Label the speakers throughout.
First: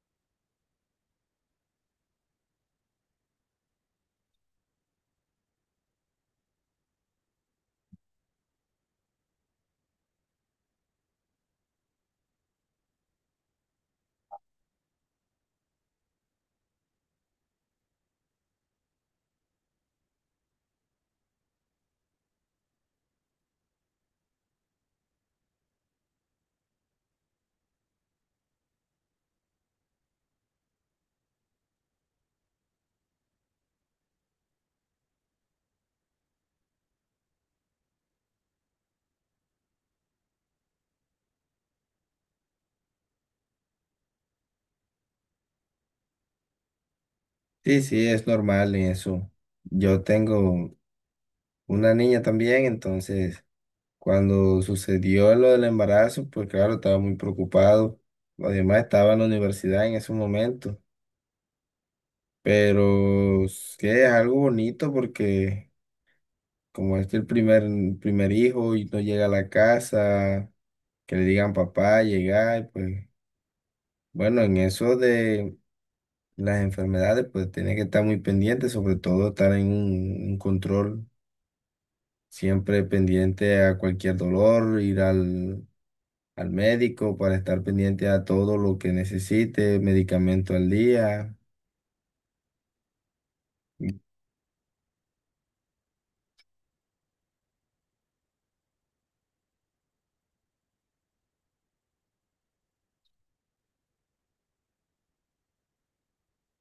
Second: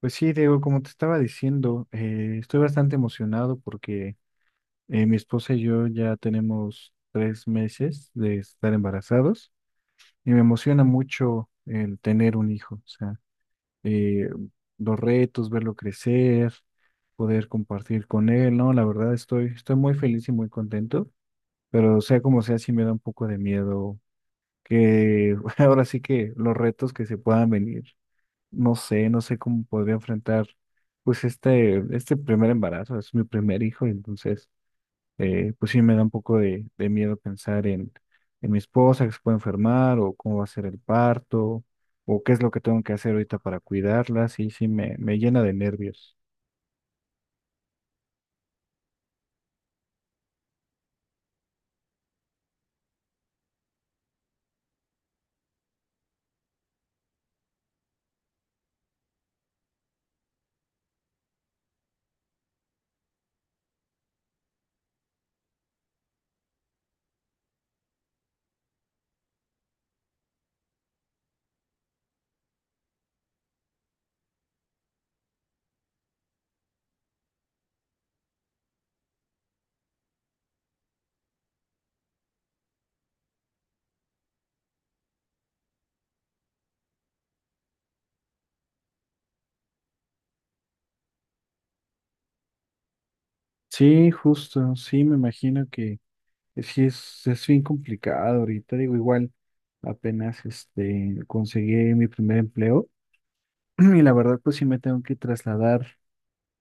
Speaker 1: Pues sí, Diego, como te estaba diciendo, estoy bastante emocionado porque mi esposa y yo ya tenemos 3 meses de estar embarazados y me emociona mucho el tener un hijo, o sea, eh, los retos, verlo crecer, poder compartir con él, ¿no? La verdad estoy muy feliz y muy contento, pero sea como sea, sí me da un poco de miedo que ahora sí que los retos que se puedan venir. No sé cómo podría enfrentar pues este primer embarazo, es mi primer hijo, entonces pues sí me da un poco de miedo pensar en mi esposa que se puede enfermar o cómo va a ser el parto o qué es lo que tengo que hacer ahorita para cuidarla, sí, me llena de nervios.
Speaker 2: Sí, sí, es normal en eso. Yo tengo una niña también, entonces cuando sucedió lo del embarazo, pues claro, estaba muy preocupado. Además estaba en la universidad en ese momento, pero es que es algo bonito porque como este es el primer hijo y no llega a la casa, que le digan papá, llega, y pues bueno, en eso de las enfermedades, pues tiene que estar muy pendiente, sobre todo estar en un control siempre pendiente a cualquier dolor, ir al, al médico para estar pendiente a todo lo que necesite, medicamento al día. Y,
Speaker 1: Sí, justo, sí, me imagino que sí es bien complicado ahorita, digo, igual apenas este conseguí mi primer empleo y la verdad pues sí me tengo que trasladar.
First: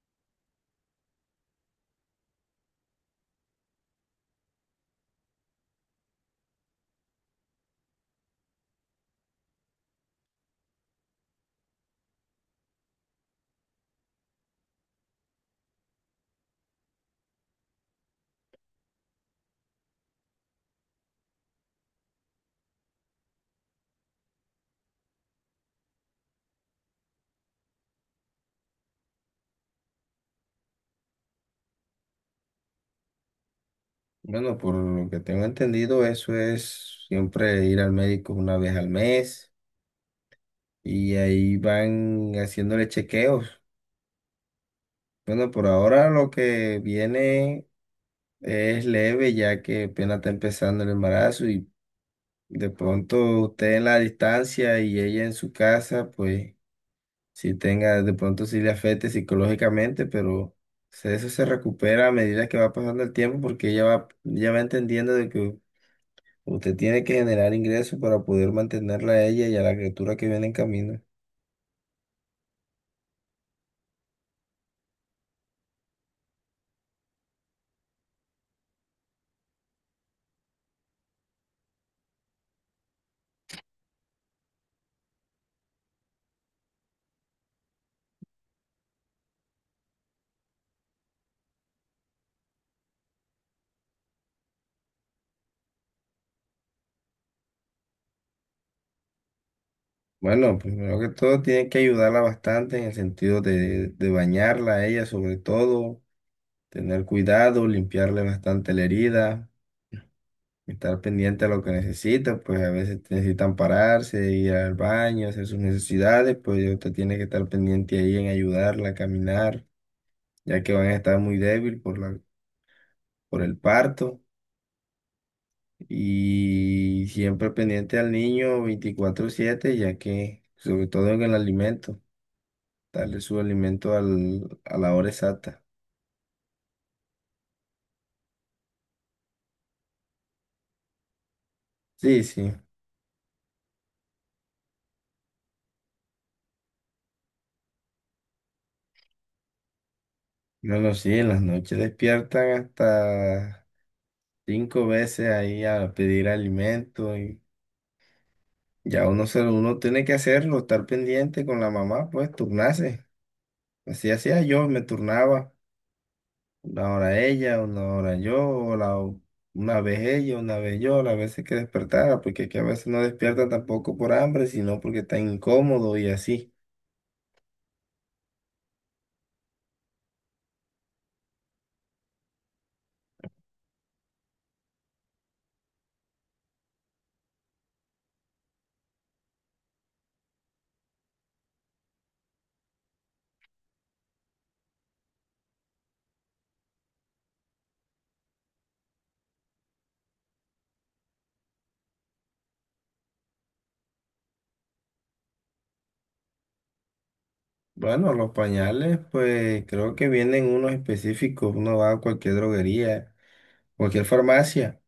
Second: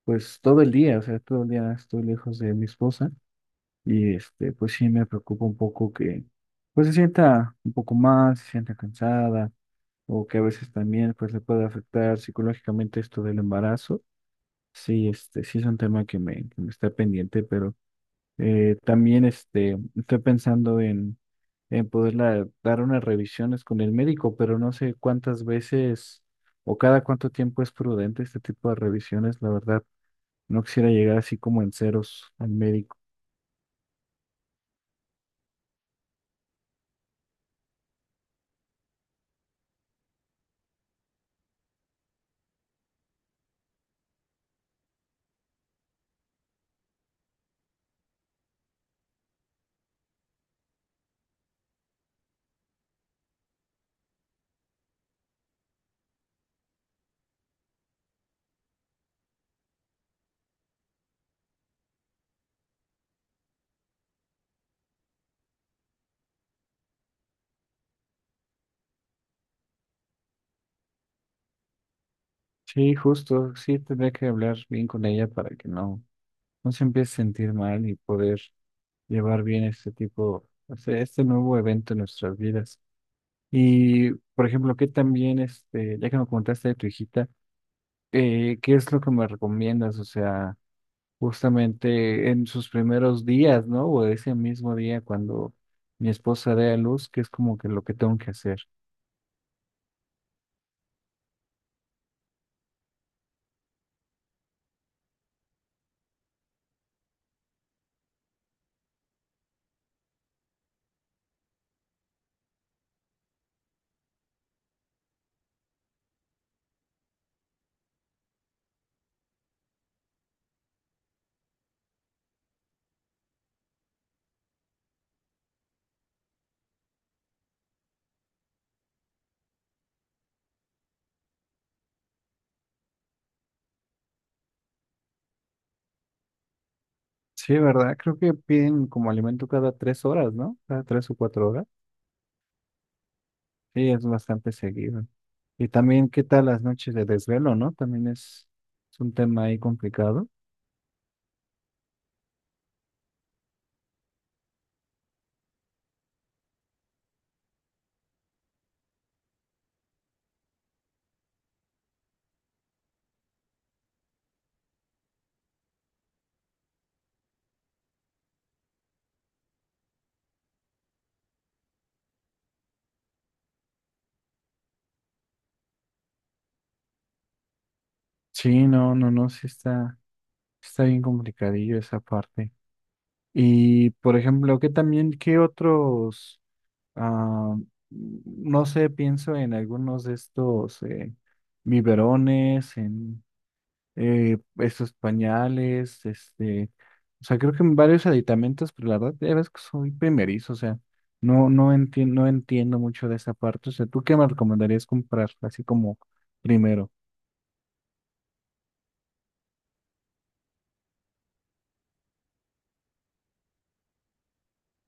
Speaker 1: Pues todo el día, o sea, todo el día estoy lejos de mi esposa y este, pues sí me preocupa un poco que pues se sienta un poco mal, se sienta cansada o que a veces también pues le puede afectar psicológicamente esto del embarazo. Sí, este, sí es un tema que me está pendiente, pero también este, estoy pensando en poderla dar unas revisiones con el médico, pero no sé cuántas veces o cada cuánto tiempo es prudente este tipo de revisiones, la verdad. No quisiera llegar así como en ceros al médico.
Speaker 2: Bueno, por lo que tengo entendido, eso es siempre ir al médico una vez al mes y ahí van haciéndole chequeos. Bueno, por ahora lo que viene es leve ya que apenas está empezando el embarazo y de pronto usted en la distancia y ella en su casa, pues... si tenga, de pronto si le afecte psicológicamente, pero eso se recupera a medida que va pasando el tiempo porque ella va entendiendo de que usted tiene que generar ingresos para poder mantenerla a ella y a la criatura que viene en camino.
Speaker 1: Sí, justo, sí, tendría que hablar bien con ella para que no se empiece a sentir mal y poder llevar bien este tipo, o sea, este nuevo evento en nuestras vidas. Y, por ejemplo, que también, este, ya que me contaste de tu hijita, ¿qué es lo que me recomiendas? O sea, justamente en sus primeros días, ¿no? O ese mismo día cuando mi esposa dé a luz, ¿qué es como que lo que tengo que hacer?
Speaker 2: Bueno, primero que todo tiene que ayudarla bastante en el sentido de bañarla a ella sobre todo, tener cuidado, limpiarle bastante la herida. Estar pendiente a lo que necesitan, pues a veces necesitan pararse, ir al baño, hacer sus necesidades, pues usted tiene que estar pendiente ahí en ayudarla a caminar, ya que van a estar muy débil por el parto y siempre pendiente al niño 24/7, ya que sobre todo en el alimento, darle su alimento al, a la hora exacta.
Speaker 1: Sí, ¿verdad? Creo que piden como alimento cada 3 horas, ¿no? Cada 3 o 4 horas.
Speaker 2: Sí, sí.
Speaker 1: Sí, es bastante seguido. Y también, ¿qué tal las noches de desvelo, no? También es un tema ahí complicado.
Speaker 2: Bueno, sí, en las noches despiertan hasta cinco veces ahí a pedir alimento y ya uno tiene que hacerlo, estar pendiente con la mamá, pues turnarse. Así hacía yo, me turnaba una hora ella, una hora yo, una vez ella, una vez yo, las veces que despertara, porque es que a veces no despierta tampoco por hambre, sino porque está incómodo y así.
Speaker 1: Sí, no, no, no, sí está, está bien complicadillo esa parte. Y, por ejemplo, ¿qué también, qué otros, ah, no sé, pienso en algunos de estos biberones, en estos pañales, este, o sea, creo que varios aditamentos, pero la verdad, ya ves que soy primerizo, o sea, no entiendo, no entiendo mucho de esa parte, o sea, ¿tú qué me recomendarías comprar así como primero?
Speaker 2: Bueno, los pañales, pues creo que vienen unos específicos, uno va a cualquier droguería, cualquier farmacia,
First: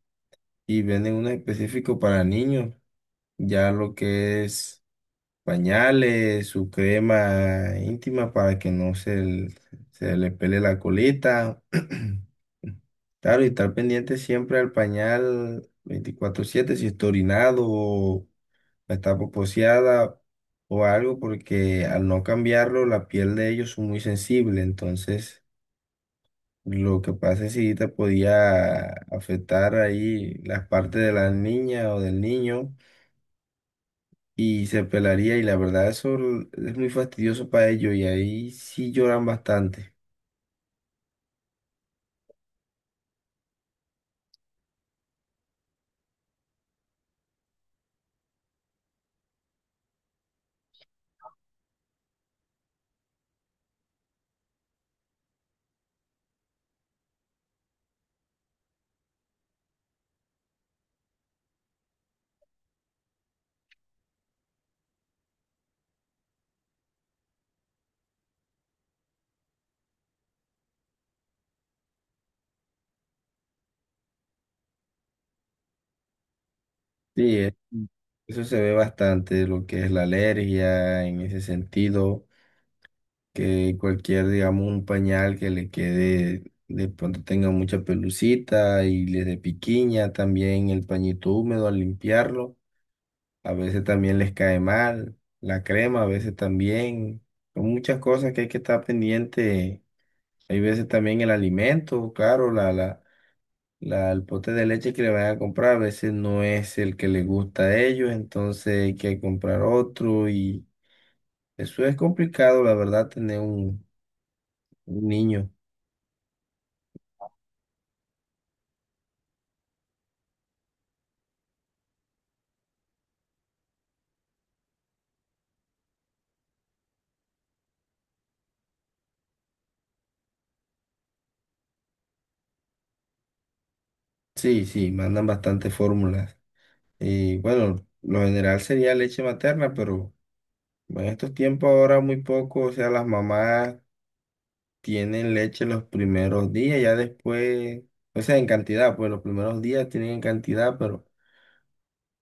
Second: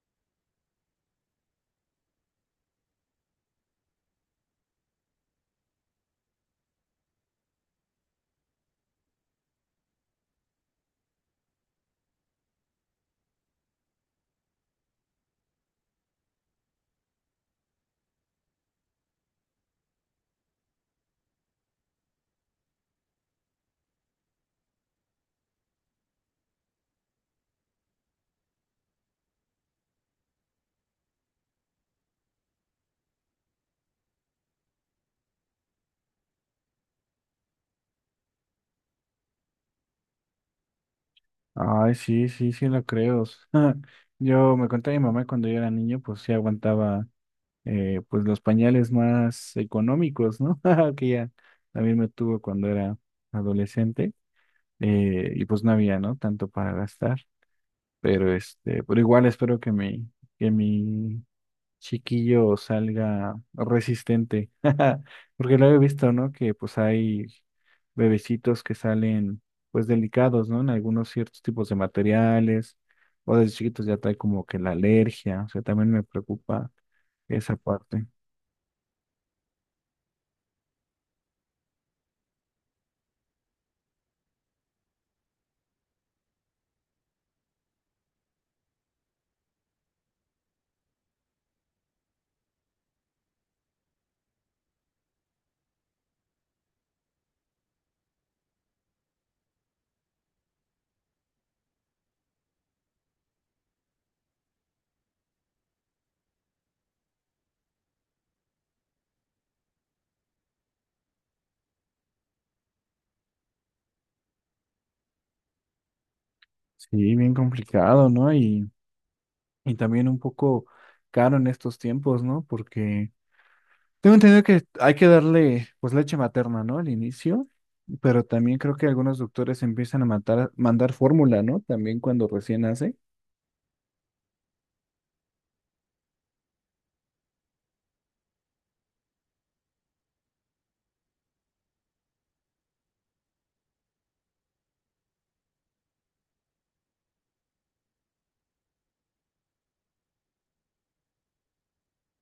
Speaker 2: y venden unos específicos para niños, ya lo que es... pañales, su crema íntima para que no se, l- se le pele la colita. Claro, y estar pendiente siempre al pañal 24/7 si está orinado o está poposeada o algo, porque al no cambiarlo la piel de ellos es muy sensible, entonces lo que pasa es que sí te podía afectar ahí las partes de la niña o del niño y se pelaría y la verdad eso es muy fastidioso para ellos y ahí sí lloran bastante.
Speaker 1: Ay, sí, sí, sí lo creo. Yo me conté a mi mamá cuando yo era niño, pues sí aguantaba pues los pañales más económicos, ¿no? Que ya también me tuvo cuando era adolescente, y pues no había, ¿no? Tanto para gastar. Pero este, pero igual espero que mi chiquillo salga resistente. Porque lo he visto, ¿no? Que pues hay bebecitos que salen pues delicados, ¿no? En algunos ciertos tipos de materiales, o desde chiquitos ya trae como que la alergia. O sea, también me preocupa
Speaker 2: Sí,
Speaker 1: esa parte.
Speaker 2: eso se ve bastante lo que es la alergia en ese sentido, que cualquier, digamos, un pañal que le quede, de pronto tenga mucha pelucita y les dé piquiña, también el pañito húmedo al limpiarlo, a veces también les cae mal, la crema a veces también, son muchas cosas que hay que estar pendiente. Hay veces también el alimento, claro, el pote de leche que le van a comprar a veces no es el que les gusta a ellos, entonces hay que comprar otro y eso es complicado, la verdad, tener un niño.
Speaker 1: Sí, bien complicado, ¿no? Y también un poco caro en estos tiempos, ¿no? Porque tengo entendido que hay que darle pues leche materna, ¿no? Al inicio, pero también creo que algunos doctores empiezan a mandar fórmula, ¿no? También cuando recién nace.
Speaker 2: Sí, sí, mandan bastantes fórmulas. Y bueno, lo general sería leche materna, pero en estos tiempos ahora muy poco, o sea, las mamás tienen leche los primeros días, ya después, o sea, en cantidad, pues los primeros días tienen en cantidad, pero...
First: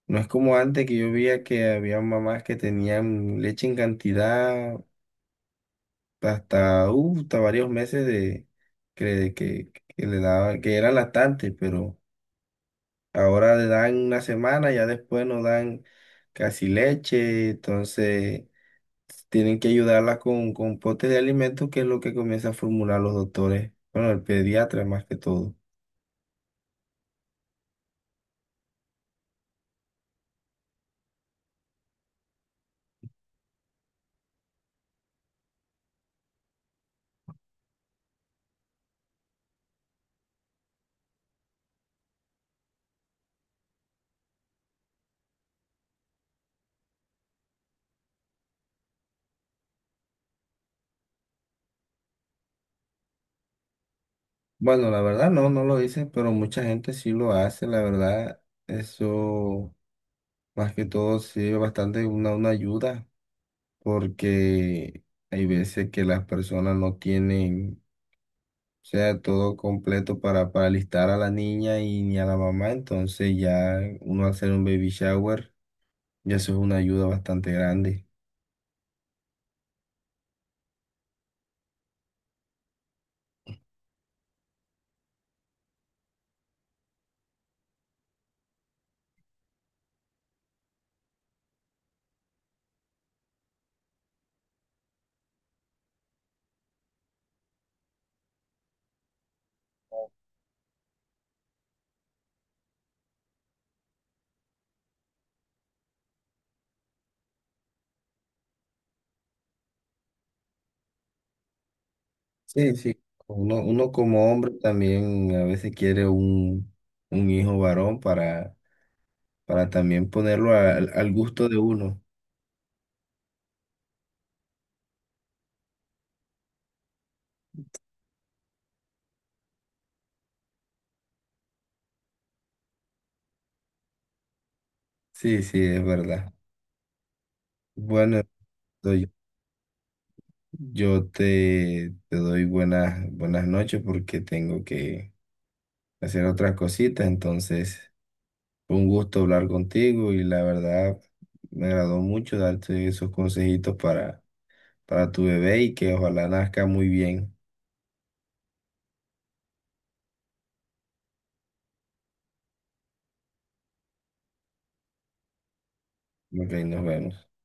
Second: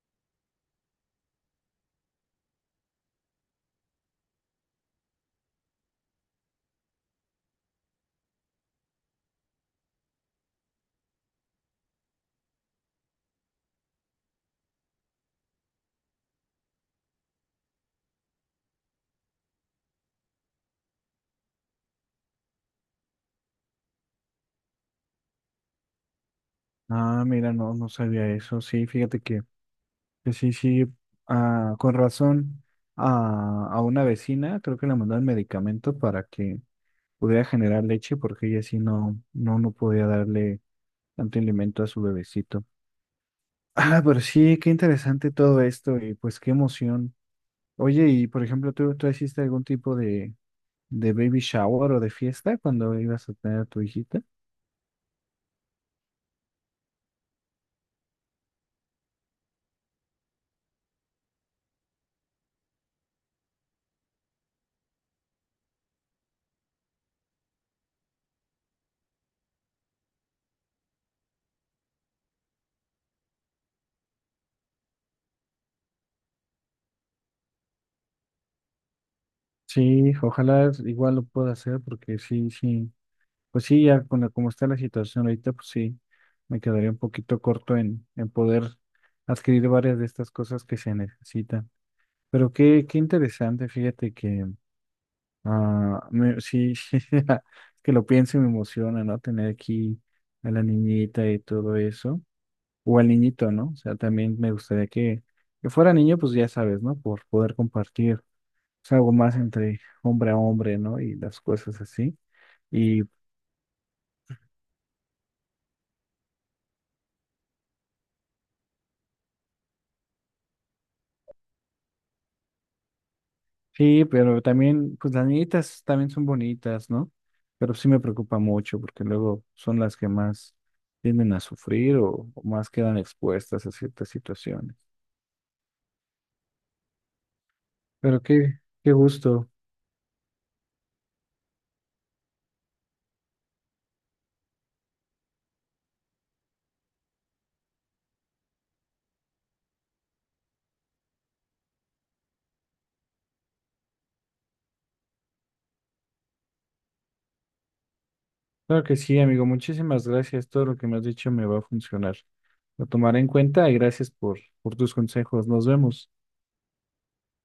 Speaker 2: No es como antes que yo veía que había mamás que tenían leche en cantidad hasta varios meses de que, que, que le daban, que eran lactantes, pero ahora le dan una semana, ya después no dan casi leche, entonces tienen que ayudarla con potes de alimentos, que es lo que comienza a formular los doctores, bueno, el pediatra más que todo.
Speaker 1: Ah, mira, no, no sabía eso. Sí, fíjate que sí, sí, ah, con razón a una vecina creo que le mandaron medicamento para que pudiera generar leche porque ella sí no, no, no podía darle tanto alimento a su bebecito. Ah, pero sí, qué interesante todo esto y pues qué emoción. Oye, y por ejemplo, tú hiciste algún tipo de baby shower o de fiesta cuando ibas a tener a tu hijita?
Speaker 2: Bueno, la verdad no, no lo hice, pero mucha gente sí lo hace, la verdad, eso. Más que todo sirve bastante una ayuda porque hay veces que las personas no tienen, o sea, todo completo para alistar a la niña y ni a la mamá, entonces ya uno hacer un baby shower, ya eso es una ayuda bastante grande.
Speaker 1: Sí, ojalá igual lo pueda hacer porque sí, sí, pues sí, ya con la- como está la situación ahorita, pues sí, me quedaría un poquito corto en poder adquirir varias de estas cosas que se necesitan. Pero qué, qué interesante, fíjate que ah, me- sí, sí, que lo pienso y me emociona, ¿no? Tener aquí a la niñita y todo eso. O al niñito, ¿no? O sea, también me gustaría que fuera niño, pues ya sabes, ¿no? Por poder compartir pues, algo más entre hombre a hombre, ¿no? Y las cosas así.
Speaker 2: Sí, sí.
Speaker 1: Y
Speaker 2: Uno como hombre también a veces quiere un hijo varón para también ponerlo al gusto de uno.
Speaker 1: sí, pero también, pues las niñitas también son bonitas, ¿no? Pero sí me preocupa mucho porque luego son las que más tienden a sufrir o más quedan expuestas a ciertas situaciones.
Speaker 2: Sí, sí, es verdad.
Speaker 1: Pero
Speaker 2: Bueno,
Speaker 1: qué, qué gusto.
Speaker 2: yo te doy buenas noches porque tengo que hacer otras cositas. Entonces, fue un gusto hablar contigo y la verdad me agradó mucho darte esos consejitos para tu bebé y que ojalá nazca muy bien.
Speaker 1: Claro que sí, amigo. Muchísimas gracias. Todo lo que me has dicho me va a funcionar. Lo tomaré en cuenta y gracias por tus consejos. Nos vemos.
Speaker 2: Ok, nos vemos.